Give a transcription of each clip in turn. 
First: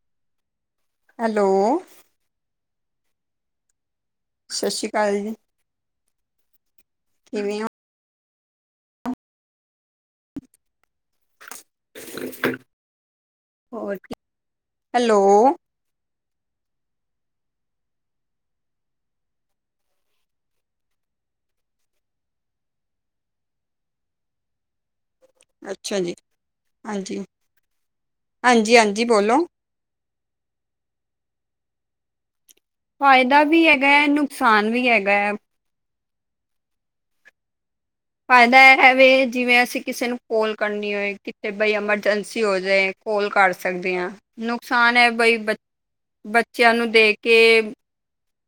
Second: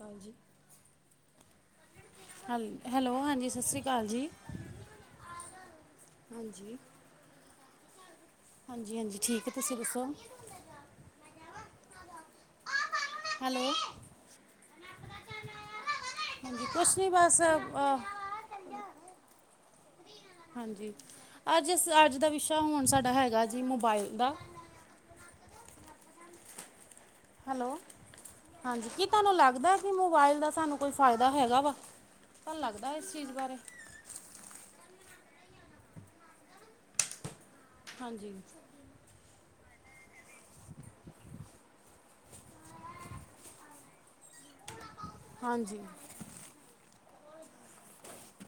ਹਾਂਜੀ। ਹੈਲੋ, ਹੇਲ ਹੈਲੋ ਹਾਂਜੀ ਸਸ ਸ੍ਰੀ ਸਸ੍ਰੀ ਕਾਲ ਜੀ। ਕਿਵੇਂ ਓ? ਹਾਂਜੀ-ਹਾਂਜੀ ਠੀਕ ਹੈ। ਤੁਸੀਂ ਦੱਸੋ? ਹੈਲੋ ਹੋਰ ਕੀ ਹਾ ਹੈਲੋ। ਹਾਂਜੀ। ਕੁਛ ਨੀ ਬਸ ਆ ਹਾਂਜੀ। ਅੱਜਸ ਅੱਜ ਦਾ ਵਿਸ਼ਾ ਹੁਣ ਸਾਡਾ ਹੈ ਆ ਜੀ ਮੋਬਾਈਲ ਦਾ। ਅੱਛਾ ਜੀ। ਹਾਂਜੀ, ਹੈਲੋ। ਹਾਂਜੀ ਕੀ ਤੁਹਾਨੂੰ ਲੱਗਦਾ ਕਿ ਮੋਬਾਇਲ ਦਾ ਸਾਨੂੰ ਕੋਈ ਫਾਇਦਾ ਹੈਗਾ ਵਾ? ਤੁਹਾਨੂੰ ਲੱਗਦਾ ਇਸ ਚੀਜ਼ ਫਾਇਦਾ ਬਾਰੇ ਵੀ ਹੈਗਾ। ਨੁਕਸਾਨ ਵੀ ਹੈਗਾ। ਹਾਂਜੀ ਫਾਇਦਾ ਏਹਵੇ ਜਿਵੇਂ ਅਸ ਅਸੀਂ ਕਿਸੇ ਨੂੰ ਕੋਲ ਕਰਨੀ ਹੋਏ ਕਿਤੇੇ ਬਈ ਐਮਰਜੈਂਸੀ ਹੋ ਜਏ ਕੋਲ ਕਰ ਸਕਦੇ ਆ। ਨੁਕਸਾਨ ਏ ਬਈ ਬ ਹਾਂਜੀ ਬੱਚਿਆਂ ਨੂੰ ਦੇ ਕੇ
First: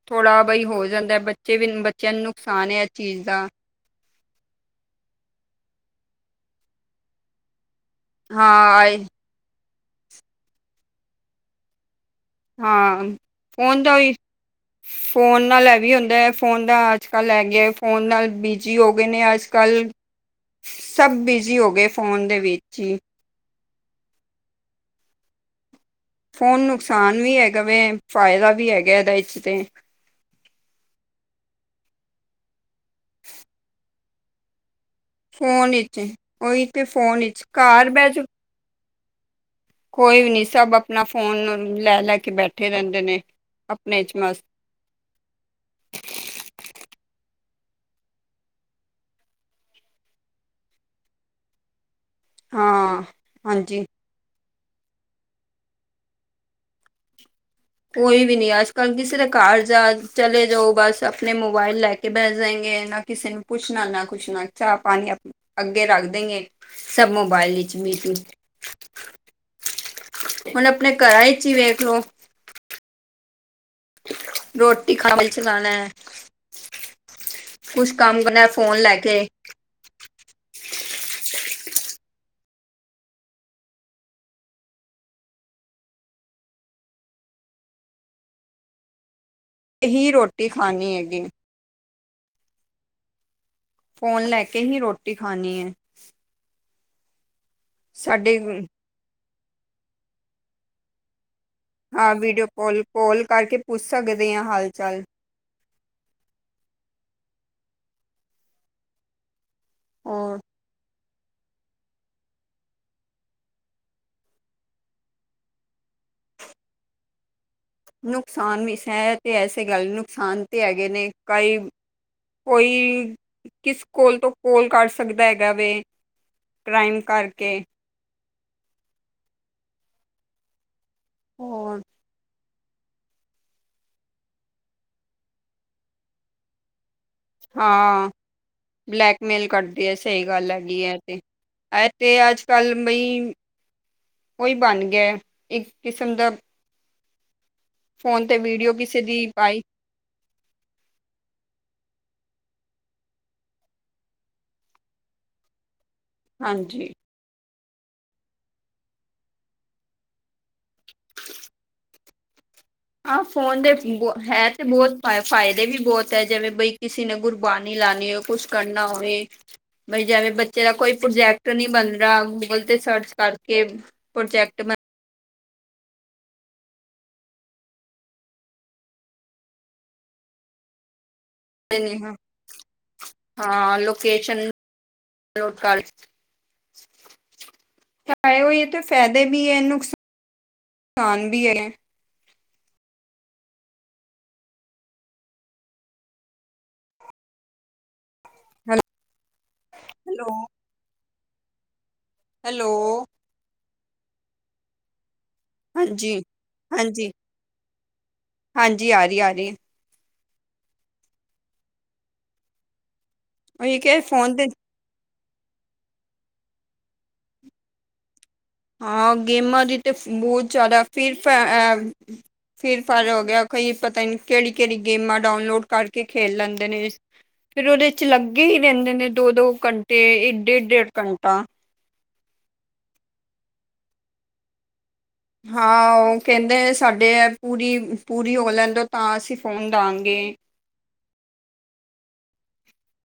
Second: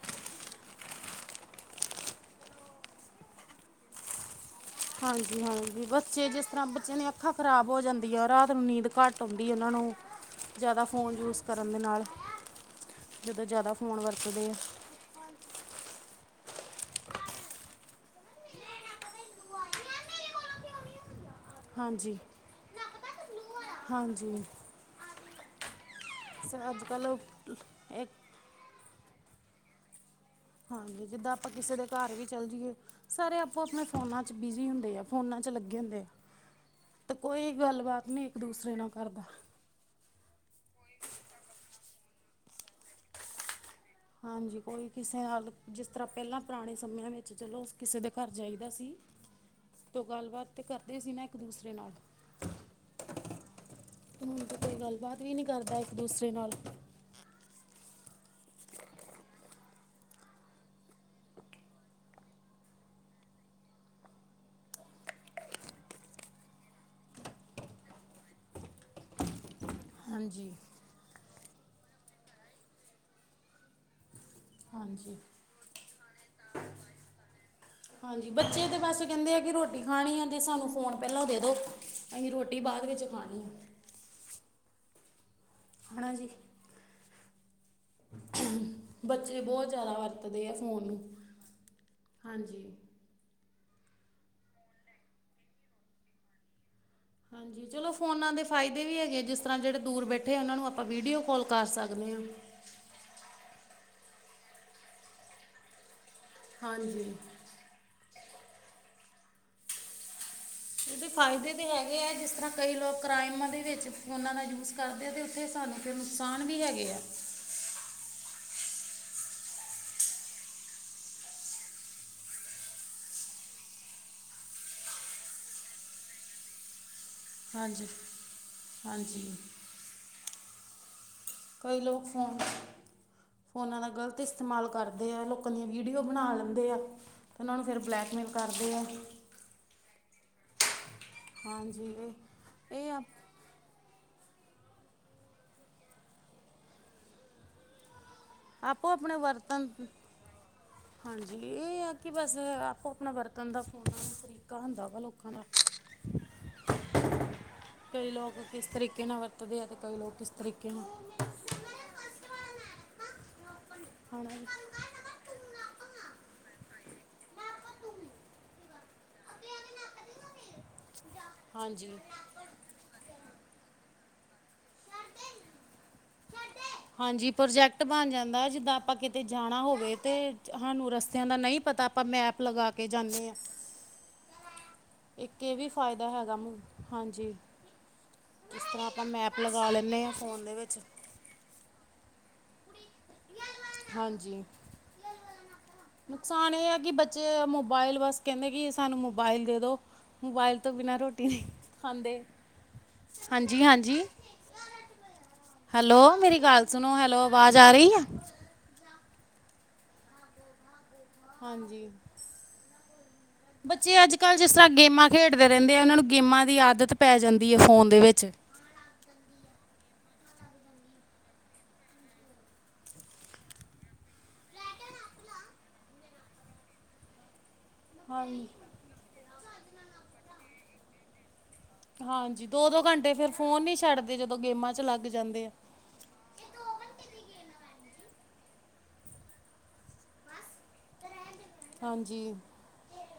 ਥੋੜ੍ਹਾ ਬਹੀ ਹੋ ਜਾਂਦਾ। ਬੱਚੇ ਵੀ ਬੱਚਿਆਂ ਨੂੰ ਨੁਕਸਾਨ ਹੈ ਏਹ ਚੀਜ਼ ਦਾ। ਹਾਂਜੀ-ਹਾਂਜੀ। ਬੱਚੇ ਜਿਸ ਤਰ੍ਹਾਂ ਬੱਚਿਆਂ ਦੀਆਂ ਅੱਖਾਂ ਖ਼ਰਾਬ ਹੋ ਜਾਂਦੀ ਆ। ਰਾਤ ਨੂੰ ਹਾਂ, ਨੀਂਦ ਆਏ ਘੱਟ ਆਉਂਦੀ ਉਨਾਂ ਨੂੰ ਜ਼ਿਆਦਾ ਫ਼ੋਨ ਯੂਜ ਕਰਨ ਦੇ ਨਾਲ। ਹਾਂ। ਜਦੋਂ ਜ਼ਿਆਦਾ ਫੋਨ ਦਾ ਓਈ ਵਰਤਦੇ ਆ ਫੋਨ ਨਾਲ ਐ ਵੀ ਹੁੰਦਾ ਫ ਫੋਨ ਦਾ ਅੱਜ ਕੱਲ੍ਹ ਹੈ ਗਿਆ। ਫੋਨ ਨਾਲ ਬਿਜੀ ਹੋ ਗਏ ਨੇ ਅੱਜ ਕੱਲ੍ਹ। ਸਭ ਬਿਜ਼ੀ ਹੋ ਗਏ। ਹਾਂਜੀ ਫ਼ੋਨ ਦੇ ਵਿੱਚ ਈ।। ਹਾਂਜੀ। ਫ਼ੋਨ ਸਰ ਅੱਜ ਕੱਲ ਨੁਕਸਾਨ ਵੀ ਹੈਗਾ ਵੈ। ਇੱਕ ਫਾਇਦਾ ਵੀ ਹੈਗਾ ਇਹਦਾ ਇਚ ਤੇ। ਹਾਂਜੀ ਜਿੱਦਾਂ ਆਪਾਂ ਕਿਸੇ ਦੇ ਘਰ ਵੀ ਚੱਲ ਜਾਈਏ ਸਾਰੇ ਆਪੋ ਆਪਣੇ ਫੋਨਾਂ ਚ ਬਿਜੀ ਹੁੰਦੇ ਆ ਫੋਨਾਂ 'ਚ ਫੋਨ ਲੱਗੇ ਵਿਚ ਹੁੰਦੇ ਆ ਉਹੀ ਤੇ ਫੋਨ ਵਿਚ ਕੋਈ ਘਰ ਗੱਲਬਾਤ ਬਹਿਜੋ ਨਹੀਂ ਇੱਕ ਦੂਸਰੇ ਨਾਲ ਕਰਦਾ ਕੋਈ ਵੀ ਨੀ ਸਭ ਆਪਣਾ ਫੋਨ ਲੈ ਲੈ ਕੇ ਬੈਠੇ ਰਹਿੰਦੇ ਨੇ ਆਪਣੇ ਚ ਮਸਤ ਹਾਂਜੀ ਕੋਈ ਕਿਸੇ ਹੱਲ ਜਿਸ ਤਰ੍ਹਾਂ ਪਹਿਲਾਂ ਪੁਰਾਣੇ ਸਮਿਆਂ ਵਿੱਚ ਚਲੋ ਕਿਸੇ ਦੇ ਘਰ ਜਾਈਦਾ ਸੀ ਤੇ ਗੱਲਬਾਤ ਤੇ ਕਰਦੇ ਸੀ ਨਾ ਇੱਕ ਦੂਸਰੇ ਨਾਲ ਹਾਂ ਹਾਂਜੀ ਹੁਣ ਤਾਂ ਕੋਈ ਗੱਲਬਾਤ ਵੀ ਨਹੀਂ ਕਰਦਾ ਇੱਕ ਦੂਸਰੇ ਨਾਲ ਕੋਈ ਵੀ ਨਹੀਂ ਅੱਜ ਕੱਲ ਕਿਸਰ ਕਾਰਜ ਚਲੇ ਜਾਓ ਬਸ ਆਪਣੇ ਮੋਬਾਇਲ ਲੈ ਕੇ ਬੈਠ ਜਾਏਗੇ ਨਾ ਕਿਸੇ ਨੂੰ ਪੁੱਛਣਾ ਨਾ ਕੁੱਛ ਨਾ ਚਾਹ ਪਾਣੀ ਅੱਗੇ ਰੱਖ ਦਗੇ ਸਭ ਮੋਬਾਇਲ ਲਈ ਹੁਣ ਹਾਂਜੀ ਆਪਣੇ ਘਰਾਂ ਵਿੱਚ ਹੀ ਵੇਖ ਲੋ ਰੋਟੀ ਹਾਂਜੀ ਖਾਣੀ ਚਬਾਣਾ ਲਾ ਕੁਛ ਕੰਮ ਕਰਨਾ ਫੋਨ ਲੈ ਕੇ ਪਾਣੀ ਆ ਅਤੇ ਸਾਨੂੰ ਫੋਨ ਪਹਿਲਾਂ ਦੇ ਦਉ ਅਸੀਂ ਰੋਟੀ ਬਾਅਦ ਵਿੱਚ ਖਾਣੀ ਆ ਹਨਾ ਜੀ ਬੱਚੇ ਬਹੁਤ ਜ਼ਿਆਦਾ ਹੀ ਵਰਤਦੇ ਰੋਟੀ ਆ ਫੋਨ ਖਾਣੀ ਨੂੰ ਹੈਗੀ ਹਾਂਜੀ ਫੋਨ ਲੈ ਕੇ ਹੀ ਰੋਟੀ ਖਾਣੀ ਹੈ ਹਾਂਜੀ ਚਲੋ ਫੋਨਾਂ ਸਾਡੇ ਦੇ ਫਾਇਦੇ ਵੀ ਹੈਗੇ ਜਿਸ ਤਰ੍ਹਾਂ ਜਿਹੜੇ ਦੂਰ ਬੈਠੇ ਉਹਨਾਂ ਨੂੰ ਆਪਾਂ ਵੀਡੀਓ ਕਾਲ ਕਰ ਸਕਦੇ ਹਾਂ ਵੀਡੀਓ ਕਾਲ ਕੋਲ ਕਰਕੇ ਪੁੱਛ ਸਕਦੇ ਹਾਂ ਹਾਲ ਚਾਲ ਹਾਂਜੀ ਹਾਂ ਇਹਦੇ ਫਾਇਦੇ ਤਾਂ ਹੈਗੇ ਹੈ ਜਿਸ ਤਰ੍ਹਾਂ ਕਈ ਲੋਕ ਕ੍ਰਾਈਮਾਂ ਦੇ ਵਿੱਚ ਫੋਨਾਂ ਦਾ ਯੂਜ਼ ਕਰਦੇ ਆ ਅਤੇ ਉੱਥੇ ਸਾਨੂੰ ਨੁਕਸਾਨ ਵੀ ਹੈਗੇ ਆ ਨੁਕਸਾਨ ਵੀ ਹੈ ਤੇ ਐਸੇ ਗੱਲ ਨੁਕਸਾਨ ਤੇ ਹੈਗੇ ਨੇ ਕਈ ਕੋਈ ਕਿਸ ਕੋਲ ਤੋਂ ਕੋਲ ਕਰ ਸਕਦਾ ਹੈਗਾ ਵੇ ਕ੍ਰਾਈਮਾਂ ਹਾਂਜੀ ਹਾਂਜੀ ਹੋਰ ਕੱਲ ਲੋਕ ਫੋਨ ਫੋਨਾਂ ਦਾ ਗ਼ਲਤ ਇਸਤੇਮਾਲ ਕਰਦੇ ਆ ਲੋਕਾਂ ਦੀ ਵੀਡੀਓ ਬਣਾ ਲੈਂਦੇ ਆ ਉਹਨਾਂ ਨੂੰ ਫਿਰ ਹਾਂ ਬਲੈਕਮੇਲ ਕਰਦੇ ਆ ਬਲੈਕਮੇਲ ਕਰਦੀ ਹੈ ਸਹੀ ਗੱਲ ਹੈਗੀ ਹੈ ਐ ਹਾਂਜੀ ਤੇ ਅੱਜ ਕੱਲ ਇਹ ਇਹ ਆ ਮਈ ਉਹੀ ਬਣ ਗਿਆ ਇੱਕ ਕਿਸਮ ਦਾ ਫੋਨ ਤੇ ਵੀਡੀਓ ਆਪਾਂ ਕਿਸੇ ਆਪਣੇ ਦੀ ਪਾਈ ਵਰਤਨ ਹਾਂਜੀ ਇਹ ਕਿ ਬਸ ਆਪੋ ਆਪਣਾ ਬਰਤਨ ਦਾ ਫੋਨ ਤਰੀਕਾ ਹੁੰਦਾ ਵਾ ਲੋਕਾਂ ਦਾ ਹਾਂਜੀ ਕਈ ਲੋਕ ਕਿਸ ਤਰੀਕੇ ਨਾਲ ਵਰਤਦੇ ਆ ਤੇ ਕਈ ਲੋਕ ਕਿਸ ਤਰੀਕੇ ਨਾਲ ਹਾਂ ਫੋਨ ਦੇ ਬਹੁ ਖਾਣਾ ਵੀ ਹੈ ਤੇ ਬਹੁਤ ਫਾਇਦੇ ਵੀ ਬਹੁਤ ਹੈ ਜਿਵੇਂ ਕੋਈ ਕਿਸੇ ਨੇ ਗੁਰਬਾਾਨੀ ਲਾਉਣੀ ਹੋਵੇ ਕੁਛ ਕਰਨਾ ਹੋਵੇ ਬਈ ਜਿਵੇਂ ਬੱਚੇ ਦਾ ਕੋਈ ਪ੍ਰੋਜੈਕਟ ਨਹੀਂ ਬਣ ਹਾਂਜੀ ਰਿਹਾ ਗੂਗਲ ਤੇ ਸਰਚ ਕਰਕੇ ਪ੍ਰੋਜੈਕਟ ਬਣ ਹਾਂਜੀ ਪ੍ਰੋਜੈਕਟ ਬਣ ਜਾਂਦਾ ਜਿੱਦਾਂ ਆਪਾਂ ਕਿਤੇ ਜਾਣਾ ਹੋਵੇ ਤੇ ਸਾਨੂੰ ਰਸਤੇ ਜਿਨਾਂ ਨੂੰ ਨਹੀਂ ਪਤਾ ਆਪਾਂ ਨੇ ਮੈਪ ਲਗਾ ਕੇ ਜਾਂਦੇ ਹਾਂ ਇੱਕ ਇਹ ਨੋਟ ਵੀ ਕਰ ਫਾਇਦਾ ਹੈਗਾ ਮ ਹਾਂਜੀ ਤਾਂ ਹੋ ਇਸ ਹੀ ਤੇ ਤਰ੍ਹਾਂ ਆਪਾਂ ਫਾਇਦੇ ਮੈਪ ਵੀ ਹੈ ਲਗਾ ਲੈਂਦੇ ਹਾਂ ਫੋਨ ਦੇ ਵਿੱਚ ਨੁਕਸਾਨ ਵੀ ਹੈ ਹਾਂਜੀ ਨੁਕਸਾਨ ਇਹ ਹੈ ਕਿ ਬੱਚੇ ਮੋਬਾਇਲ ਵਾਸਤੇ ਕਹਿੰਦੇ ਕਿ ਸਾਨੂੰ ਮੋਬਾਇਲ ਦੇ ਦੋ ਹੈਲੋ ਮੋਬਾਇਲ ਤੋਂ ਬਿਨਾਂ ਰੋਟੀ ਨਹੀਂ ਖਾਂਦੇ ਹੈਲੋ ਹਾਂਜੀ ਹਾਂਜੀ ਹਾਂਜੀ ਹੈਲੋ ਮੇਰੀ ਗੱਲ ਸੁਣੋ ਹਾਂਜੀ ਹੈਲੋ ਆਵਾਜ਼ ਆ ਰਹੀ ਆ ਹਾਂਜੀ ਆ ਰਹੀ ਆ ਰਹੀ ਹਾਂਜੀ ਉਹੀ ਬੱਚੇ ਕਿ ਅੱਜ ਫੋਨ ਕੱਲ ਤੇ ਜਿਸ ਤਰ੍ਹਾਂ ਗੇਮਾਂ ਖੇਡਦੇ ਰਹਿੰਦੇ ਆ ਉਹਨਾਂ ਨੂੰ ਗੇਮਾਂ ਦੀ ਆਦਤ ਪੈ ਜਾਂਦੀ ਹੈ ਫੋਨ ਦੇ ਵਿੱਚ ਹਾਂ ਗੇਮਾਂ ਦੀ ਤਾਂ ਬਹੁਤ ਜ਼ਿਆਦਾ ਫਿਰ ਫ ਅ ਫੀਫਾ ਹੋ ਗਿਆ ਕਈ ਪਤਾ ਨ ਕਿਹੜੀ ਕਿਹੜੀ ਗੇਮਾਂ ਡਾਊਨਲੋਡ ਕਰਕੇ ਖੇਲ ਲੈਂਦੇ ਨੇ ਫਿਰ ਉਹਦੇ ਚ ਹਾਂ ਲੱਗੇ ਹੀ ਰਹਿੰਦੇ ਨੇ ਦੋ ਦੋ ਘੰਟੇ ਡੇਢ ਡੇਢ ਘੰਟਾ ਹਾਂਜੀ ਦੋ ਦੋ ਘੰਟੇ ਫੇ ਫੋਨ ਨੀ ਛੱਡਦੇ ਜਦੋਂ ਗੇਮਾਂ ਚ ਲੱਗ ਜਾਂਦੇ ਆ ਹਾਂ ਉਹ ਕਹਿੰਦੇ ਸਾਡੇ ਹੈ ਪੂਰੀ ਪੂਰੀ ਹੋ ਲੈਂਦੇ ਤਾਂ ਅਸੀਂ ਫੋਨ ਦਵਾਂਗੇ ਹਾਂਜੀ,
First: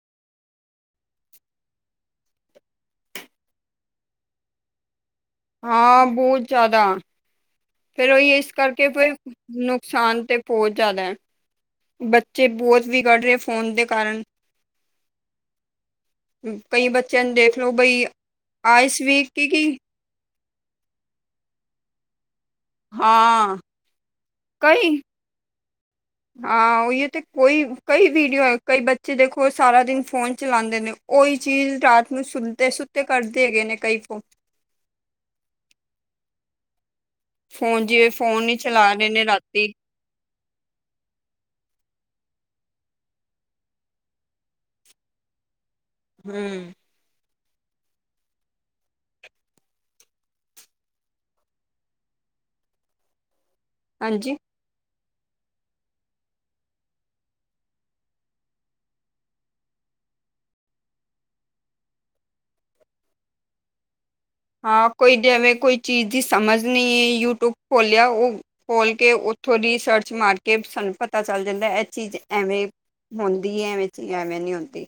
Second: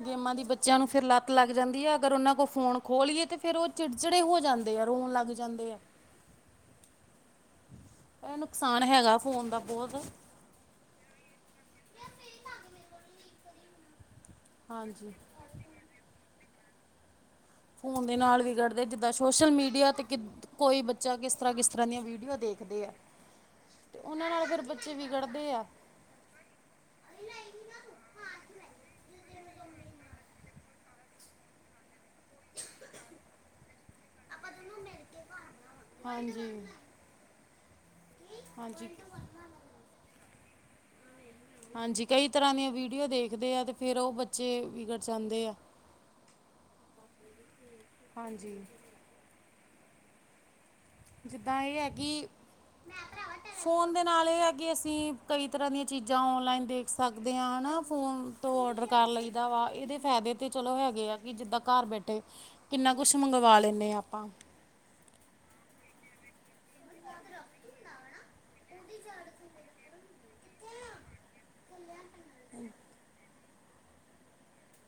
ਗੇਮਾਂ ਦੀ ਬੱਚਿਆਂ ਨੂੰ ਫਿਰ ਲੱਤ ਲੱਗ ਜਾਂਦੀ ਹੈ ਅਗਰ ਉਹਨਾਂ ਕੋਲ ਫੋਨ ਖੋ ਲਈਏ ਤੇ ਫੇਰ ਉਹ ਚਿੜਚਿੜੇ ਹੋ ਜਾਂਦੇ। ਰੋਣ ਲੱ ਹਾਂ ਬਹੁਤ ਜ਼ਿਆਦਾ ਫਿਰ ਉਹੀ ਇਹ ਇਸ ਨੁਕਸਾਨ ਕਰਕੇ ਹੈਗਾ ਫੋਨ ਦਾ ਬਹੁਤ ਨੁਕਸਾਨ ਤੇ ਬਹੁਤ ਜ਼ਿਆਦਾ ਹੈ। ਬੱਚੇ ਬਹੁਤ ਵਿਗੜ ਰਹੇ ਫੋਨ ਦੇ ਕਾਰਨ, ਹਾਂਜੀ, ਕਈ ਬੱਚੇ, ਫੋਨ ਦੇ ਨਾਲ ਵੀ ਕੱਢਦੇ ਜਿੱਦਾਂ ਵੀਕ ਕੀ ਸੋਸ਼ਲ ਕੀ ਮੀਡੀਆ ਤੇ ਕਿ, ਕੋਈ ਬੱਚਾ ਕਿਸ ਤਰ੍ਹਾਂ ਕਿਸ ਤਰ੍ਹਾਂ ਦੀਆਂ ਵੀਡੀਓ ਦੇਖ। ਤੇ ਹਾਂ ਉਹਨਾਂ ਨਾਲ ਫਿਰ ਬੱਚੇ ਵਿਗੜਦੇ ਆ, ਹਾਂਹੀ ਤੇ ਕੋਈ ਕਈ ਵੀਡੀਓ ਕਈ ਬੱਚੇ ਦੇਖੋ। ਉਹ ਸਾਰਾ ਦਿਨ ਫੋਨ ਚਲਾਦੇ ਨੇ ਉਹੀ ਚੀਜ਼ ਰਾਤ ਨੂੰ ਸੁੱਦੇ ਸੁੱਤੇ ਕਰਦੇ ਹੈਗੇ ਨੇ ਕਈ ਫੋਨ ਕੇ, ਹਾਂਜੀ, ਹੋਨ ਜਿਵੇਂ ਫੋਨ ਹੀ ਚਲਾ ਹਾਂਜੀ ਰਹੇ ਨੇ ਰਾਤੀ, ਹਾਂਜੀ ਕਈ ਤਰ੍ਹਾਂ ਦੀਆਂ ਵੀਡੀਓ ਦੇਖਦੇ ਆ ਤੇ ਫੇਰ ਉਹ ਬੱਚੇ ਵਿਗੜ ਜਾਂਦੇ ਆ। ਹੂੰ, ਹਾਂਜੀ, ਜਿੱਦਾਂ ਇਹ ਹੈ ਕਿ ਫੋਨ ਦੇ ਨਾਲ ਹਾਂਜੀ ਇਹ ਹੈ ਕਿ ਅਸੀਂ, ਕਈ ਤਰ੍ਹਾਂ ਦੀਆਂ ਚੀਜ਼ਾਂ ਔਨਲਾਈਨ ਦੇਖ ਸਕਦੇ ਹਾਂ ਨਾ ਫੋਨ ਤੋਂ ਔਡਰ ਕਰ ਲਈਦਾ ਵਾ ਇਹਦੇ ਫਾਇ ਤੇ ਚਲੋ ਹੈਗੇ ਆ ਕਿ ਜਿੱਦਾਂ ਘਰ ਬੈਠੇ ਕਿੰਨਾ ਕੁੱਛ ਮੰਗਵਾ ਲੈਂਨੇ ਆ ਆਪਾਂ, ਹਾਂ ਕੋਈ ਐਵੇਂ ਕੋਈ ਚੀਜ਼ ਦੀ ਸਮਝ ਨਹੀਂ ਯੂਟਿਊਬ ਖੋਲਿਆ ਉਹ ਖੋਲ ਕੇ, ਥੋੜ੍ਹੀ ਸਰਚ ਮਾਰ ਕੇ ਸਾਨੂੰ ਪਤਾ ਚੱਲ ਜਾਂਦਾ ਇਹ ਚੀਜ਼, ਐਵੇਂ ਹੁੰਦੀ ਹੈ ਐਵੇਂ ਚ ਐਵੇਂ ਨੀ ਹੁੰਦੀ।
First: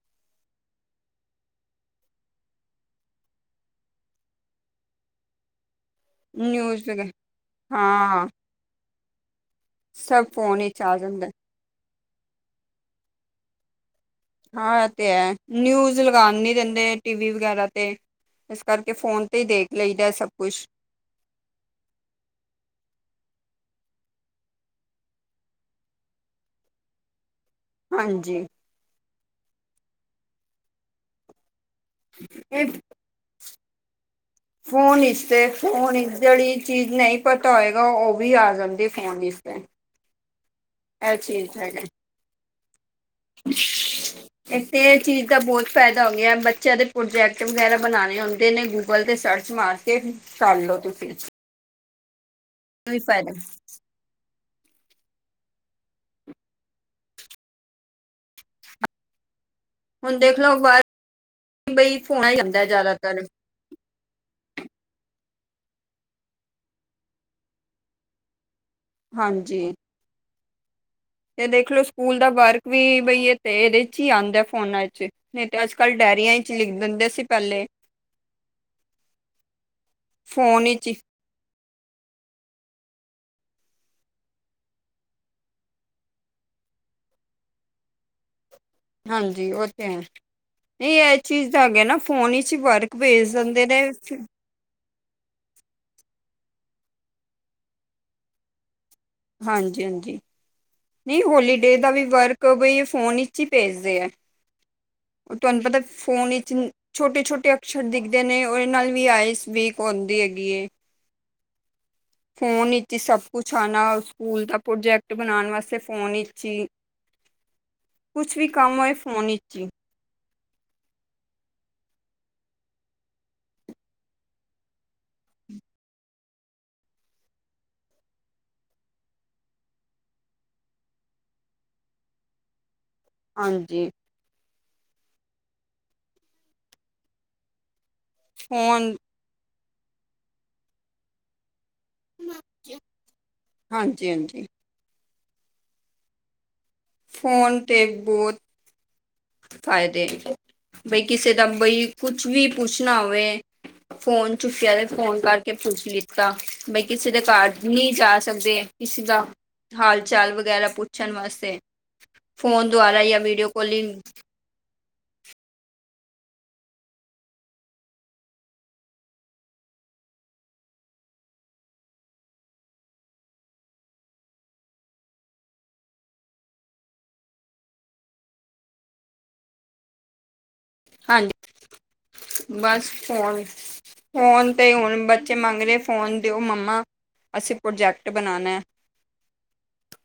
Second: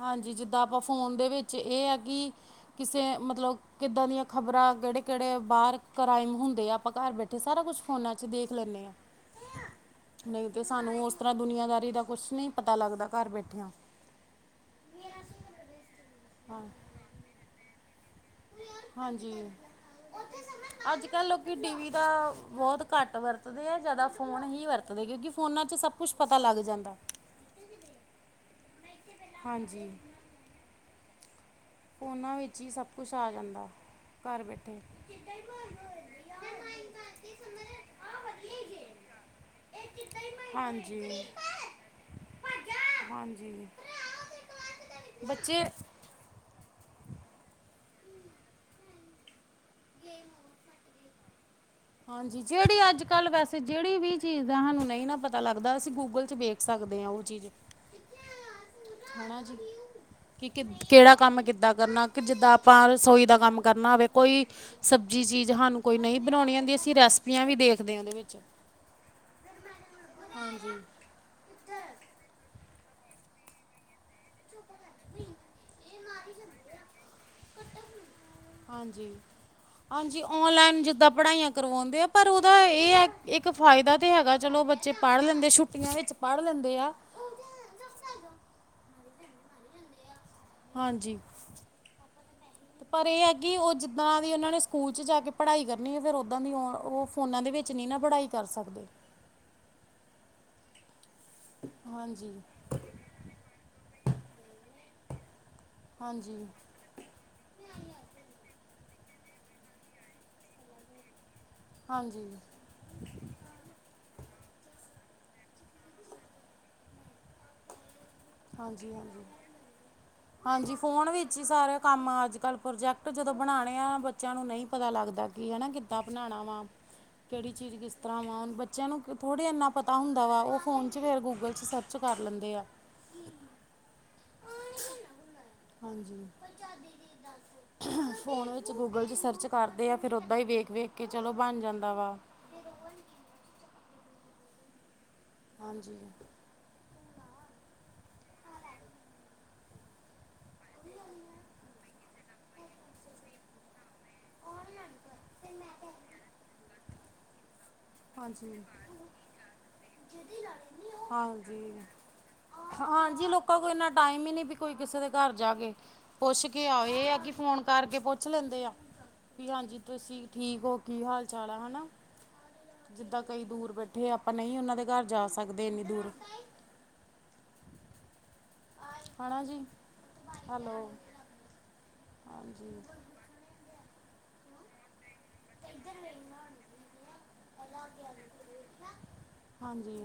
ਹਾਂਜੀ ਜਿੱਦਾਂ ਆਪਾਂ ਫੋਨ ਦੇ ਵਿੱਚ ਇਹ ਹੈ ਕਿ ਕਿਸੇ ਮਤਲਬ ਕਿੱਦਾਂ ਦੀਆਂ ਖ਼ਬਰਾਂ, ਕਿਹੜੇ-ਕਿਹੜੇ ਬਾਹਰ ਕ੍ਰਾਈਮ ਹੁੰਦੇ ਆ ਨਿਊਜ਼ ਆਪਾਂ ਵਗੈ ਘਰ ਬੈਠੇ ਸਾਰਾ ਕੁਛ ਫੋਨਾ ਚ ਹਾਂ ਦੇਖ ਲੈਂਦੇ ਹਾਂ। ਸਭ ਨਹੀਂ ਫੋਨ ਤੇ ਵਿਚ ਸਾਨੂੰ ਆ ਉਸ ਜਾਂਦਾ ਤਰ੍ਹਾਂ ਦੁਨੀਆਂਦਾਰੀ ਦਾ ਕੁਛ ਨਹੀਂ ਪਤਾ ਲੱਗਦਾ ਘਰ ਬੈਠਿਆਂ, ਤੇ ਹੈ ਨਿਊਜ਼ ਲਗਾਉਣ ਨੀ ਹਾਂ ਦਿੰਦੇ ਟੀ ਵੀ ਵਗੈਰਾ ਤੇ, ਇਸ ਕਰਕੇ ਫੋਨ ਹਾਂਜੀ ਤੇ ਹੀ ਦੇਖ ਲਈ, ਅੱਜ ਕੱਲ ਲੋਕੀ ਟੀਵੀ ਦਾ ਬਹੁਤ ਘੱਟ ਵਰਤ ਵਰਤਦੇ ਆ ਜ਼ਿਆਦਾ ਫੋਨ ਹੀ ਵਰਤਦੇ ਕਿਉਂਕਿ ਫੋਨਾਂ ਚ ਸਭ ਕੁਛ ਪਤਾ ਲੱਗ ਜਾਂਦਾ। ਹਾਂਜੀ। ਹਾਂਜੀ। ਉਹਨਾਂ ਵਿੱਚ ਹੀ ਇਹ ਸਭ ਕੁਛ ਆ ਜਾਂਦਾ। ਘਰ ਬੈਠੇ ਫੋਨ ਇਸਤੇ ਫੋਨ ਜਿਹੜੀ ਚੀਜ਼ ਨਹੀਂ ਪਤਾ ਹੋਏਗਾ ਉਹ ਵੀ ਆ ਜਾਂਦੀ ਫੋਨ, ਹਾਂਜੀ ਅੱਛੀ ਹਾਂਜੀ ਇਥੇ ਇਹ ਚੀਜ਼ ਦਾ ਬੱਚੇ ਬਹੁਤ ਫਾਇਦਾ ਹੋ ਗਿਆ ਬੱਚਿਆਂ ਦੇ, ਪ੍ਰੋਜੈਕਟ ਵਗੈਰਾ ਬਣਾਣੇ ਹੁੰਦੇ ਨੇ ਗੂਗਲ 'ਤੇ ਸਰਚ ਮਾਰ ਕੇ ਕਰਲੋ ਲਓ ਤੁਸੀਂ, ਹਾਂਜੀ ਜਿਹੜੀ ਵੀ ਅੱਜ-ਕੱਲ ਫਾਇਦਾ ਵੈਸੇ ਜਿਹੜੀ ਵੀ ਚੀਜ਼, ਸਾਨੂੰ ਨਹੀਂ ਨਾ ਪਤਾ ਲੱਗਦਾ ਅਸੀਂ ਗੂਗਲ ਚ ਵੇਖ ਸਕਦੇ ਹਾਂ ਉਹ ਚੀਜ਼, ਹਨਾ ਜੀ, ਹੁਣ ਦੇਖ ਲਓ ਕਿ ਬਾਹਰ ਕਿਹੜਾ ਕੰਮ ਕਿੱਦਾਂ ਬਈ ਕਰਨਾ ਕਿ ਫੋਨਾ ਹੀ ਜਿੱਦਾਂ ਆਂਦਾ ਆਪਾਂ ਜ਼ਿਆਦਾਤਰ ਰਸੋਈ ਦਾ ਕੰਮ ਕਰਨਾ ਹੋਵੇ ਕੋਈ ਸਬਜ਼ੀ ਚੀਜ਼ ਸਾਨੂੰ ਕੋਈ ਨਹੀਂ ਬਣਾਉਣੀ ਹੁੰਦੀ ਅਸੀਂ ਰੈਸਪੀਆਂ ਵੀ ਦੇਖਦੇ ਹਾਂ ਉਹਦੇ ਵਿੱਚ ਹਾਂਜੀ। ਹਾਂਜੀ। ਤੇ ਦੇਖਲੋ ਸਕੂਲ ਦਾ ਵਰਕ ਵੀ ਬਈ ਇਹ ਤੇ ਇਹਦੇ ਚ ਹੀ ਆਉਂਦਾ ਫੋਨਾਂ ਚ ਨਹੀਂ ਤੇ ਅੱਜ ਕੱਲ ਡਾਇਅਰੀਆਂ ਚ ਲਿਖ ਦਿੰਦੇ ਸੀ ਪਹਿਲੇ ਹਾਂਜੀ-ਹਾਂਜੀ ਫੋਨ ਓਨਲਾਈਨ ਵਿੱਚ ਹੀ ਜਿੱਦਾਂ ਪੜ੍ਹਾਈਆਂ ਕਰਵਾਉਂਦੇ ਆ ਪਰ ਉਹਦਾ ਇਹ ਇੱਕ ਫਾਇਦਾ ਤੇ ਹੈਗਾ ਚਲੋ ਬੱਚੇ ਪੜ੍ਹ ਲੈਂਦੇ ਛੁੱਟੀਆਂ ਵਿੱਚ ਪੜ੍ਹ ਲੈਂਦੇ ਆ ਹਾਂਜੀ ਉਹ ਤੇ ਹੈ। ਇਹ ਹਾਂਜੀ ਚੀਜ਼ ਤਾਂ ਹੈਗੇ ਨਾ ਫੋਨ ਵਿਚ ਵਰਕ ਪਰ ਇਹ ਹੈ ਭੇਜ ਕਿ ਦਿੰਦੇ ਉਹ ਨੇ ਜਿੱਦਾਂ ਦੀ ਉਹਨਾਂ ਨੇ ਸਕੂਲ ਜਾ ਕੇ ਪੜ੍ਹਾਈ ਕਰਨੀ ਹੈ ਫੇਰ ਓਦਾਂ ਦੀ ਉਹ ਫੋਨਾ ਦੇ ਵਿੱਚ ਨਹੀਂ ਨਾ ਪੜ੍ਹਾਈ ਕਰ ਸਕਦੇ ਹਾਂਜੀ-ਹਾਂਜੀ। ਨਹੀਂ ਹੋਲੀਡੇ ਦਾ ਵੀ ਹਾਂਜੀ ਵਰਕ ਹੋਵੇ ਇਹ ਫ਼ੋਨ ਵਿੱਚ ਹੀ ਭੇਜਦੇ ਹੈ। ਤੁਹਾਨੂੰ ਪਤਾ ਫੋਨ ਹਾਂਜੀ ਵਿੱਚ ਛੋਟੇ-ਛੋਟੇ ਅਕਸ਼ਰ ਦਿਖਦੇ ਨੇ ਉਹਦੇ ਨਾਲ ਵੀ ਆਈਸ ਵੀਕ ਆਉਂਦੀ ਹੈਗੀ ਹਾਂਜੀ ਫੋਨ ਨੀ ਸਭ ਕੁਛ ਆਣਾ ਸਕੂਲ ਦਾ ਪ੍ਰੋਜੈਕਟ ਬਣਾਉਣ ਵਾਸਤੇ ਫੋਨ ਵਿਚੀ ਕੁਛ ਵੀ ਕੰਮ ਹਾਂਜੀ ਹੋਏ ਹਾਂਜੀ ਫੋਨ ਵਿੱਚ ਹੀ। ਹਾਂਜੀ, ਫੋਨ ਵਿੱਚ ਹੀ ਸਾਰੇ ਕੰਮ ਅੱਜ ਕੱਲ੍ਹ ਪ੍ਰੋਜੈਕਟ ਜਦੋਂ ਬਣਾਉਣੇ ਆ ਬੱਚਿਆਂ ਨੂੰ ਨਹੀਂ ਪਤਾ ਲੱਗਦਾ। ਹਨਾ ਕਿਧਾ ਬਣਾਣਾ ਵਾ। ਕਿਹੜੀ ਚੀਜ਼ ਕਿਸ ਤਰ੍ਹਾਂ ਵਾ, ਬੱਚਿਆਂ ਨੂੰ ਥੋੜ੍ਹੇ ਇੰਨਾ ਪਤਾ ਹੁੰਦਾ ਵਾ। ਉਹ ਫੋਨ 'ਚ ਫਿਰ ਗੂਗਲ 'ਚ ਸਰਚ। ਕਰ ਲੈਂਦੇ ਆ। ਹਾਂਜੀ। ਹਾਂਜੀ। ਫੋਨ ਵਿੱਚ ਗੂਗਲ 'ਚ ਸਰਚ ਕਰਦੇ ਆ, ਫਿਰ ਉੱਦਾਂ ਹੀ ਵੇਖ ਵੇਖ ਕੇ ਚਲੋ ਬਣ ਜਾਂਦੀ। ਹਾਂਜੀ- ਹਾਂਜੀ। ਹਾਂਜੀ। ਫੋਨ 'ਤੇ ਬਹੁਤ ਫਾਇਦੇ ਬਈ ਕਿਸੇ ਦਾ ਬਈ ਕੁਝ ਵੀ ਪੁੱਛਣਾ ਹੋਵੇ। ਫੋਨ ਚੁੱਕਿਆ ਤੇ ਫੋਨ ਕਰਕੇ ਪੁੱਛ ਲਿੱਤਾ। ਬਈ ਕਿਸੇ ਦੇ ਨਹੀਂ ਜਾ ਹਾਂਜੀ ਸਕਦੇ ਕਿਸੇ ਦਾ ਹਾਲ-ਚਾਲ ਵਗੈਰਾ ਪੁੱਛਣ ਵਾਸਤੇ। ਹਾਂਜੀ ਫੋਨ ਦੁਆਰਾ ਜਾਂ ਹਾਂਜੀ ਵੀਡੀਓ ਲੋਕਾਂ ਕੋਲ ਇੰਨਾ ਕਾਲਿੰਗ। ਟਾਈਮ ਹੀ ਨਹੀਂ ਕੋਈ ਕਿਸੇ ਦੇ ਘਰ ਜਾ ਕੇ ਪੁੱਛ ਕੇ ਆਏ, ਜਾਂ ਕੀ ਫੋਨ ਕਰਕੇ ਪੁੱਛ ਲੈਂਦੇ ਆ। ਬਈ ਹਾਂਜੀ। ਤੁਸੀਂ ਠੀਕ ਹੋ? ਕੀ ਹਾਲ-ਚਾਲ ਆ, ਹੈ ਨਾ। ਜਿੱਦਾਂ ਕਈ ਦੂਰ ਬੈਠੇ ਆ, ਆਪਾਂ ਨਹੀਂ ਉਹਨਾਂ ਦੇ ਘਰ ਜਾ ਸਕਦੇ ਐਨੀ ਦੂਰ। [unintelligible] [unintelligible] ਹੈਨਾ ਜੀ, ਹੈਲੋ। ਹਾਂਜੀ ਹਾਂਜੀ ਬਸ ਫੋਨ-ਫੋਨ 'ਤੇ ਹੁਣ। ਬੱਚੇ ਮੰਗਦੇ, ਫੋਨ ਦਿਓ ਮੰਮਾ, ਅਸੀਂ ਪ੍ਰੋਜੈਕਟ ਬਣਾਉਣਾ ਏ। ਹਾਂਜੀ।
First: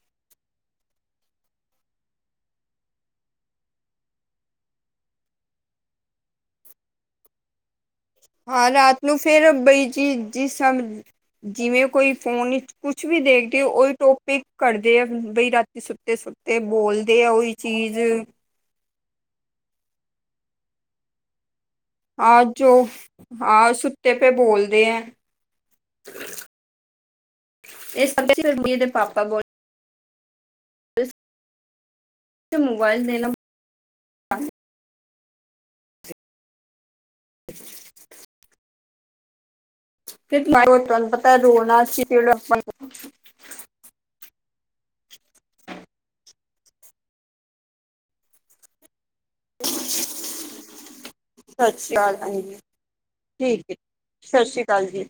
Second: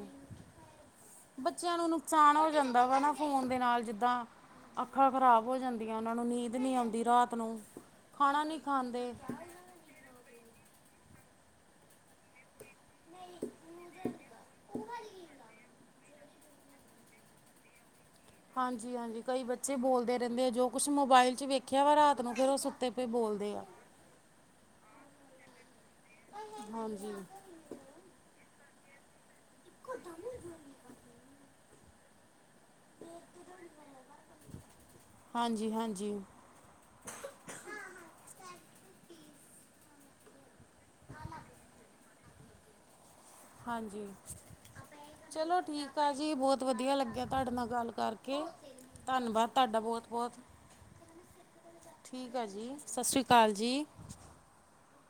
ਬੱਚਿਆਂ ਨੂੰ ਨੁਕਸਾਨ ਹੋ ਜਾਂਦਾ ਵਾ ਨਾ ਫੋਨ ਦੇ ਨਾਲ, ਜਿੱਦਾਂ। ਅੱਖਾਂ ਖ਼ਰਾਬ ਹੋ ਜਾਂਦੀਆਂ। ਉਹਨਾਂ ਨੂੰ ਨੀਂਦ ਨਹੀਂ ਆਉਂਦੀ ਰਾਤ ਨੂੰ। ਖਾਣਾ ਨਹੀਂ ਹਾਂ ਰਾਤ ਖਾਂਦੇ ਨੂੰ ਫਿਰ ਬਈ ਜੀ ਜੀ ਸਭ ਜਿਵੇਂ ਕੋਈ ਫੋਨ। ਕੁਝ ਵੀ ਦੇਖਦੇ ਹੋ, ਉਹੀ ਟੌਪਿਕ ਕਰਦੇ ਆ ਬਈ। ਸੁੱਤੇ ਸੁੱਤੇ ਬੋਲਦੇ ਆ ਉਹੀ ਚੀਜ਼। ਹਾਂਜੀ ਹਾਂਜੀ, ਕਈ ਬੱਚੇ ਬੋਲਦੇ ਰਹਿੰਦੇ ਆ ਜੋ ਕੁਛ ਮੋਬਾਇਲ 'ਚ। ਵੇਖਿਆ ਵਾ ਰਾਤ ਨੂੰ ਹਾਂ ਫਿਰ ਉਹ ਜੋ ਸੁੱਤੇ ਪਏ ਬੋਲਦੇ ਆ ਹਾਂ ਸੁੱਤੇ ਪੇ ਬੋਲਦੇ ਹੈ। ਹਾਂਜੀ। ਤੇ ਪਾਪਾ ਬੋਲ। ਮੋਬਾਈਲ ਨ ਹਾਂਜੀ-ਹਾਂਜੀ। ਨਹੀਂ, ਤਹਾਨੁੰ ਪਤਾ ਰੋਣਾ ਸੀ। ਹਾਂਜੀ, ਚਲੋ ਠੀਕ ਆ ਜੀ ਬਹੁਤ ਵਧੀਆ ਲੱਗਿਆ ਤੁਹਾਡੇ ਨਾਲ ਗੱਲ ਕਰਕੇ। ਧੰਨਵਾਦ ਤੁਹਾਡਾ ਬਹੁਤ-ਬਹੁਤ, ਸਤਿ ਸ਼੍ਰੀ ਅਕਾਲ ਠੀਕ ਆ ਹਾਂਜੀ ਜੀ ਸਤਿ ਸ੍ਰੀ ਅਕਾਲ ਠੀਕ ਹੈ ਜੀ। ਸਤਿ ਸ੍ਰੀ ਅਕਾਲ ਜੀ।